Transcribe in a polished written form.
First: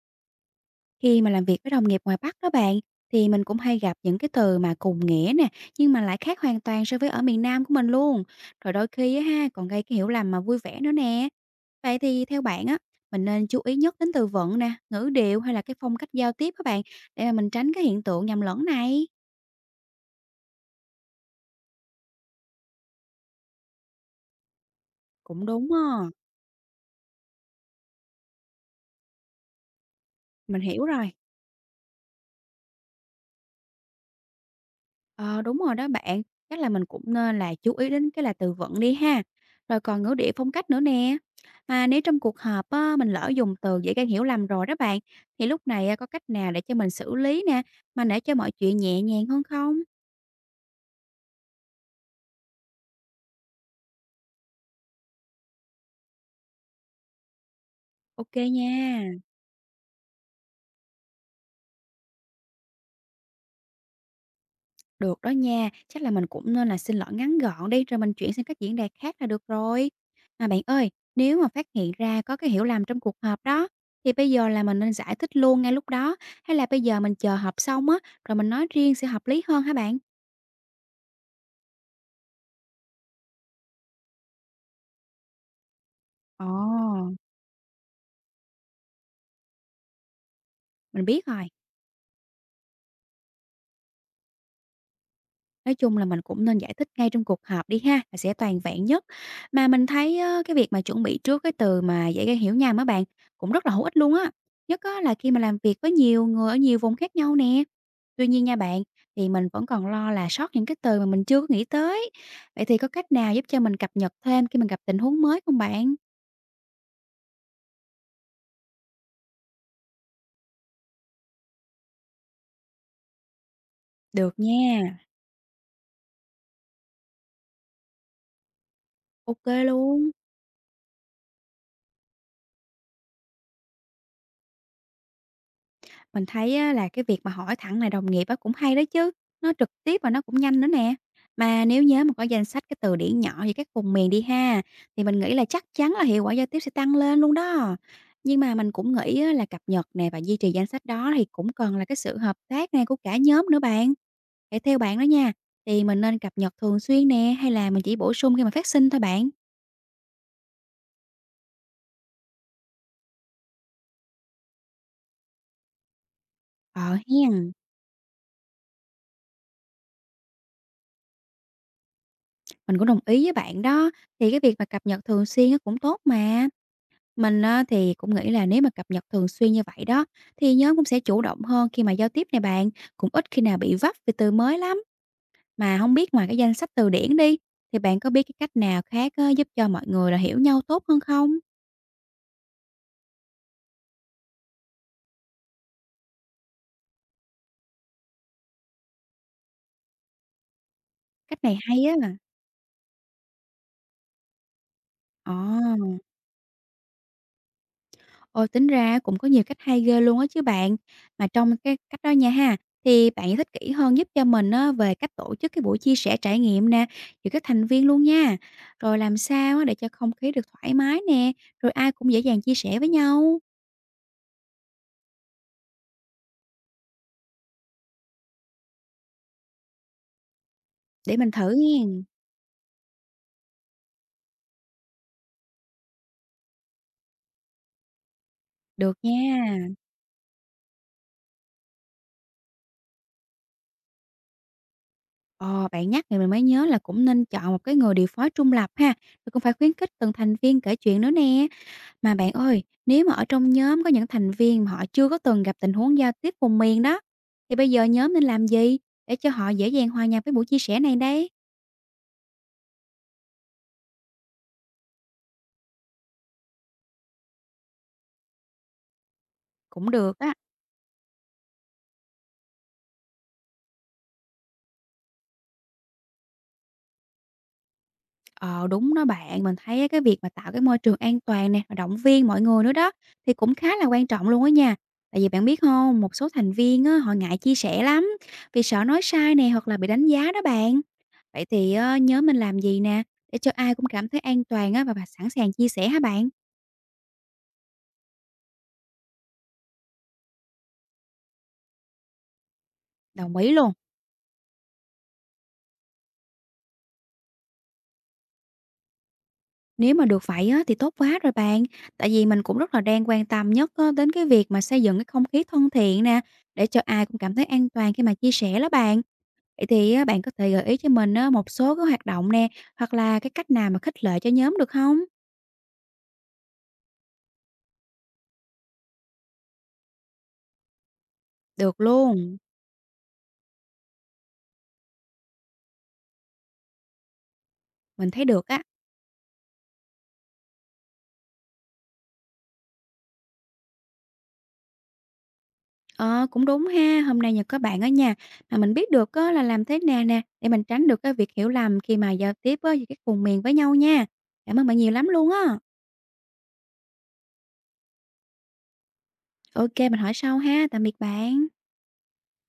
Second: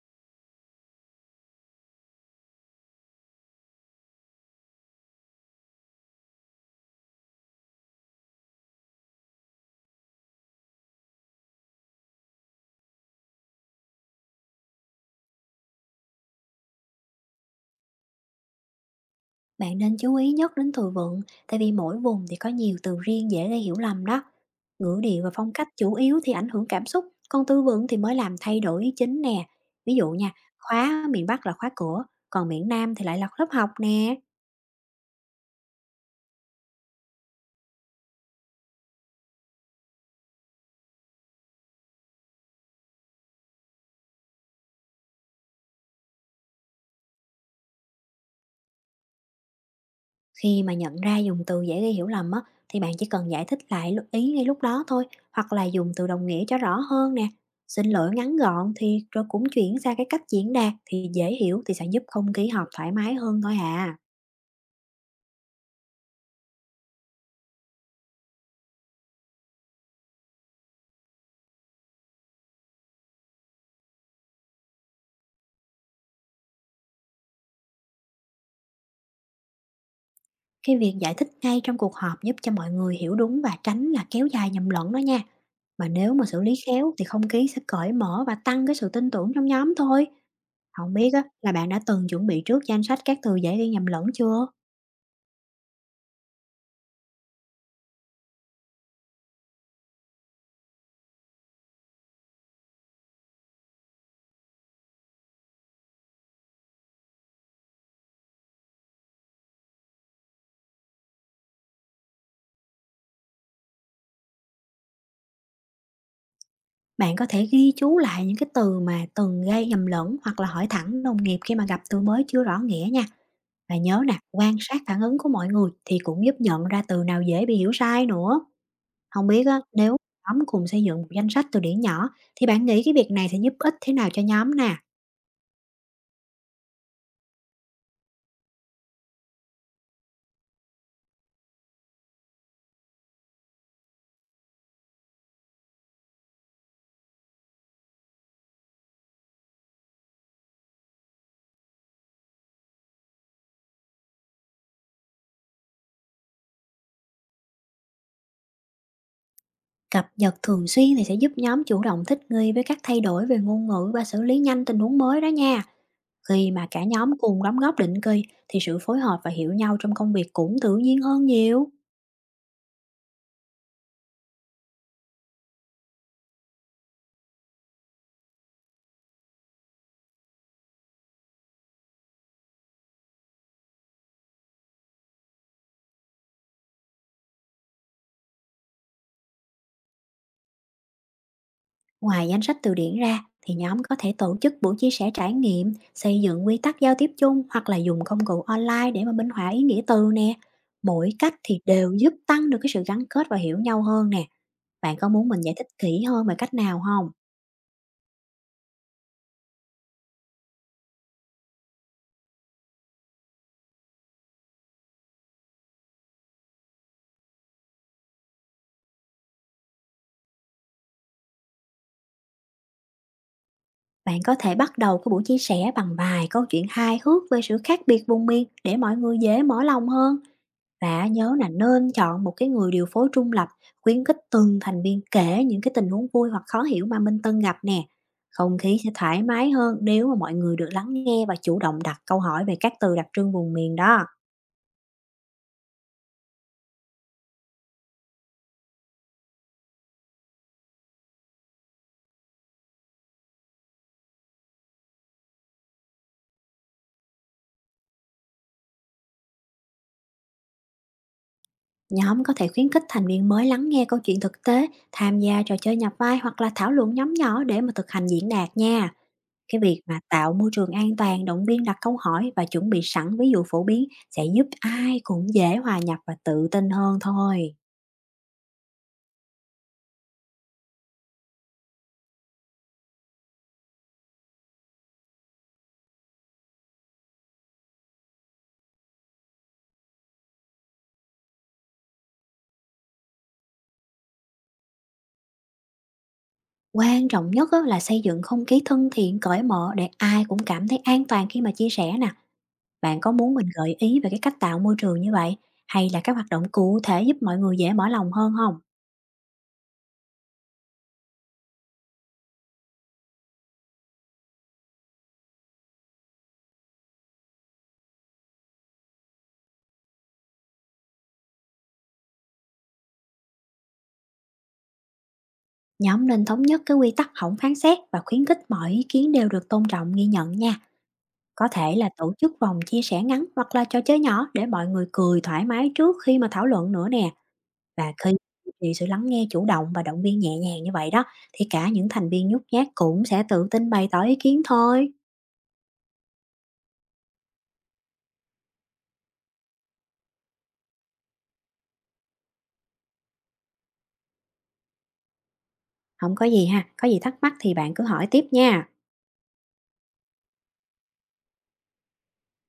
Khi mà làm việc với đồng nghiệp ngoài Bắc đó bạn, thì mình cũng hay gặp những cái từ mà cùng nghĩa nè, nhưng mà lại khác hoàn toàn so với ở miền Nam của mình luôn. Rồi đôi khi á ha, còn gây cái hiểu lầm mà vui vẻ nữa nè. Vậy thì theo bạn á, mình nên chú ý nhất đến từ vựng nè, ngữ điệu hay là cái phong cách giao tiếp các bạn, để mà mình tránh cái hiện tượng nhầm lẫn này. Bạn nên chú ý nhất đến từ vựng, tại vì mỗi vùng thì có nhiều từ riêng dễ gây hiểu lầm đó. Ngữ điệu và Cũng phong cách đúng á, chủ yếu thì ảnh hưởng cảm xúc, còn từ vựng thì mới làm thay đổi ý chính nè. Ví dụ nha, mình hiểu khóa rồi. miền Bắc là khóa cửa, còn miền Nam thì lại là lớp học nè. Ờ, đúng rồi đó bạn, chắc là mình cũng nên là chú ý đến cái là từ vựng đi ha, rồi còn ngữ điệu phong cách nữa nè. Mà nếu trong cuộc họp á, mình lỡ dùng từ dễ gây hiểu lầm rồi đó bạn, thì lúc này á, có cách nào để cho mình xử lý nè, mà để cho mọi chuyện nhẹ nhàng hơn không? Khi mà nhận ra dùng từ dễ gây hiểu lầm á, thì bạn chỉ cần giải thích lại ý ngay lúc đó thôi, hoặc là dùng từ đồng nghĩa cho rõ hơn nè. Xin lỗi OK ngắn gọn thì nha. rồi cũng chuyển sang cái cách diễn đạt thì dễ hiểu thì sẽ giúp không khí họp thoải mái hơn thôi à. Được đó nha, chắc là mình cũng nên là xin lỗi ngắn gọn đi rồi mình chuyển sang các diễn đạt khác là được rồi. Mà bạn ơi, nếu mà phát hiện ra có cái hiểu lầm trong cuộc họp đó thì bây giờ là mình nên giải thích luôn ngay lúc đó hay là bây giờ mình chờ họp xong á rồi mình nói riêng sẽ hợp lý hơn hả bạn? Cái việc giải thích ngay trong cuộc họp giúp cho mọi người hiểu đúng và tránh là kéo dài nhầm lẫn đó nha. Mà nếu mà xử lý khéo thì Ồ, không khí sẽ cởi mở và tăng cái sự tin tưởng trong nhóm thôi. Không mình biết á, biết rồi. là bạn đã từng chuẩn bị trước danh sách các từ dễ gây nhầm lẫn chưa? Nói chung là mình cũng nên giải thích ngay trong cuộc họp đi ha, là sẽ toàn vẹn nhất. Mà mình thấy á, cái việc mà chuẩn bị trước cái từ mà dễ gây hiểu nhầm á bạn cũng rất là hữu ích luôn á. Nhất á, là khi mà làm việc với nhiều người ở nhiều vùng khác nhau nè. Tuy nhiên nha bạn, thì mình vẫn còn lo là sót những cái từ mà mình chưa có nghĩ tới. Vậy thì có cách nào giúp cho mình cập nhật thêm khi mình gặp tình huống mới không bạn? Bạn có thể ghi chú lại những cái từ mà từng gây nhầm lẫn hoặc là hỏi thẳng đồng nghiệp khi mà gặp từ mới chưa rõ nghĩa nha. Và nhớ nè, Được quan sát nha, phản ứng của mọi người thì cũng giúp nhận ra từ nào dễ bị hiểu sai nữa. Không biết OK á, nếu luôn. nhóm cùng xây dựng một danh sách từ điển nhỏ, thì bạn nghĩ cái việc này sẽ giúp ích thế nào cho nhóm nè? Mình thấy á, là cái việc mà hỏi thẳng này đồng nghiệp á, cũng hay đó chứ, nó trực tiếp và nó cũng nhanh nữa nè. Mà nếu nhớ mà có danh sách cái từ điển nhỏ về các vùng miền đi ha, thì mình nghĩ là chắc chắn là hiệu quả giao tiếp sẽ tăng lên luôn đó. Nhưng mà mình cũng nghĩ á, là cập nhật nè và duy trì danh sách đó thì cũng cần là cái sự hợp tác này của cả nhóm nữa bạn. Để theo bạn đó nha, thì mình nên cập nhật thường xuyên nè hay là mình chỉ bổ sung khi mà phát sinh thôi bạn? Cập nhật thường xuyên thì sẽ giúp nhóm chủ động thích nghi với các thay đổi về ngôn ngữ và xử lý nhanh tình huống mới đó nha. Khi mà cả Ờ nhóm cùng hen, đóng góp định kỳ thì sự phối hợp và hiểu nhau trong công việc cũng tự nhiên hơn nhiều. mình cũng đồng ý với bạn đó, thì cái việc mà cập nhật thường xuyên nó cũng tốt mà. Mình á, thì cũng nghĩ là nếu mà cập nhật thường xuyên như vậy đó thì nhóm cũng sẽ chủ động hơn khi mà giao tiếp này bạn, cũng ít khi nào bị vấp về từ mới lắm. Mà không biết ngoài cái danh sách từ điển đi thì bạn có biết cái cách nào khác á, giúp cho mọi người là hiểu nhau tốt hơn không? Ngoài danh sách từ điển ra thì nhóm có thể tổ chức buổi chia sẻ trải nghiệm, xây dựng quy tắc giao tiếp chung hoặc là dùng công cụ online để mà minh họa ý nghĩa từ nè. Mỗi cách Cách này thì hay đều á. giúp tăng được cái sự gắn kết và hiểu nhau hơn nè. Bạn có muốn mình giải thích Ồ. kỹ hơn về cách nào không? Ôi, tính ra cũng có nhiều cách hay ghê luôn á chứ bạn. Mà trong cái cách đó nha ha, thì bạn giải thích kỹ hơn giúp cho mình á về cách tổ chức cái buổi chia sẻ trải nghiệm nè, giữa các thành viên luôn nha. Rồi làm sao á để cho không khí được thoải mái nè, rồi ai cũng dễ dàng chia sẻ với nhau. Bạn có thể bắt đầu cái buổi chia sẻ bằng vài câu chuyện hài hước về sự khác biệt vùng miền để mọi người dễ mở lòng hơn. Và Để mình nhớ là thử nên nghen. chọn một cái người điều phối trung lập, khuyến khích từng thành viên kể những cái tình huống vui hoặc khó hiểu mà Minh Tân gặp nè. Không khí sẽ Được thoải nha. mái hơn nếu mà mọi người được lắng nghe và chủ động đặt câu hỏi về các từ đặc trưng vùng miền đó. Ờ, bạn nhắc thì mình mới nhớ là cũng nên chọn một cái người điều phối trung lập ha, rồi cũng phải khuyến khích từng thành viên kể chuyện nữa nè. Mà bạn ơi, nếu mà ở trong nhóm có những thành viên mà họ chưa có từng gặp tình huống giao tiếp vùng miền đó, thì bây giờ nhóm nên làm gì để cho họ dễ dàng hòa nhập với buổi chia sẻ này đây? Nhóm có thể khuyến khích thành viên mới lắng nghe câu chuyện thực tế, tham gia trò chơi nhập vai hoặc là thảo luận nhóm nhỏ để mà thực hành diễn đạt nha. Cái việc Cũng mà được á. tạo môi trường an toàn, động viên đặt câu hỏi và chuẩn bị sẵn ví dụ phổ biến sẽ giúp ai cũng dễ hòa nhập và tự tin hơn thôi. Ờ đúng đó bạn, mình thấy á, cái việc mà tạo cái môi trường an toàn nè, và động viên mọi người nữa đó thì cũng khá là quan trọng luôn á nha. Tại vì bạn biết không, một số thành viên á, họ ngại chia sẻ lắm vì sợ nói sai nè hoặc là bị đánh giá đó bạn. Vậy thì ờ, nhóm mình làm gì nè để cho ai cũng cảm thấy an toàn á, và sẵn sàng chia sẻ hả bạn? Quan trọng nhất á, là xây dựng không khí thân thiện, cởi mở để ai cũng cảm thấy an toàn khi mà chia sẻ nè. Bạn có muốn Đồng mình ý luôn. gợi ý về cái cách tạo môi trường như vậy, hay là các hoạt động cụ thể giúp mọi người dễ mở lòng hơn không? Nếu mà được vậy á, thì tốt quá rồi bạn. Tại vì mình cũng rất là đang quan tâm nhất á, đến cái việc mà xây dựng cái không khí thân thiện nè, để cho ai cũng cảm thấy an toàn khi mà chia sẻ đó bạn. Vậy thì á, bạn có thể gợi ý cho mình á, một số cái hoạt động nè, hoặc là cái cách nào mà khích lệ cho nhóm được không? Nhóm nên thống nhất cái quy tắc không phán xét và khuyến khích mọi ý kiến đều được tôn trọng ghi nhận nha. Có thể Được là tổ chức luôn, vòng chia sẻ ngắn hoặc là trò chơi nhỏ để mọi người cười thoải mái trước khi mà thảo luận nữa nè. Và khi mình thấy được á. thì sự lắng nghe chủ động và động viên nhẹ nhàng như vậy đó, thì cả những thành viên nhút nhát cũng sẽ tự tin bày tỏ ý kiến thôi. Ờ, cũng đúng ha, hôm nay nhờ có bạn ở nhà mà mình biết được á, là làm thế nào nè để mình tránh được cái việc hiểu lầm khi mà giao tiếp á, giữa các vùng miền với nhau nha. Cảm ơn bạn nhiều lắm luôn á. Không có gì ha, có gì thắc mắc thì bạn cứ hỏi tiếp nha. OK, mình hỏi sau ha, tạm biệt bạn.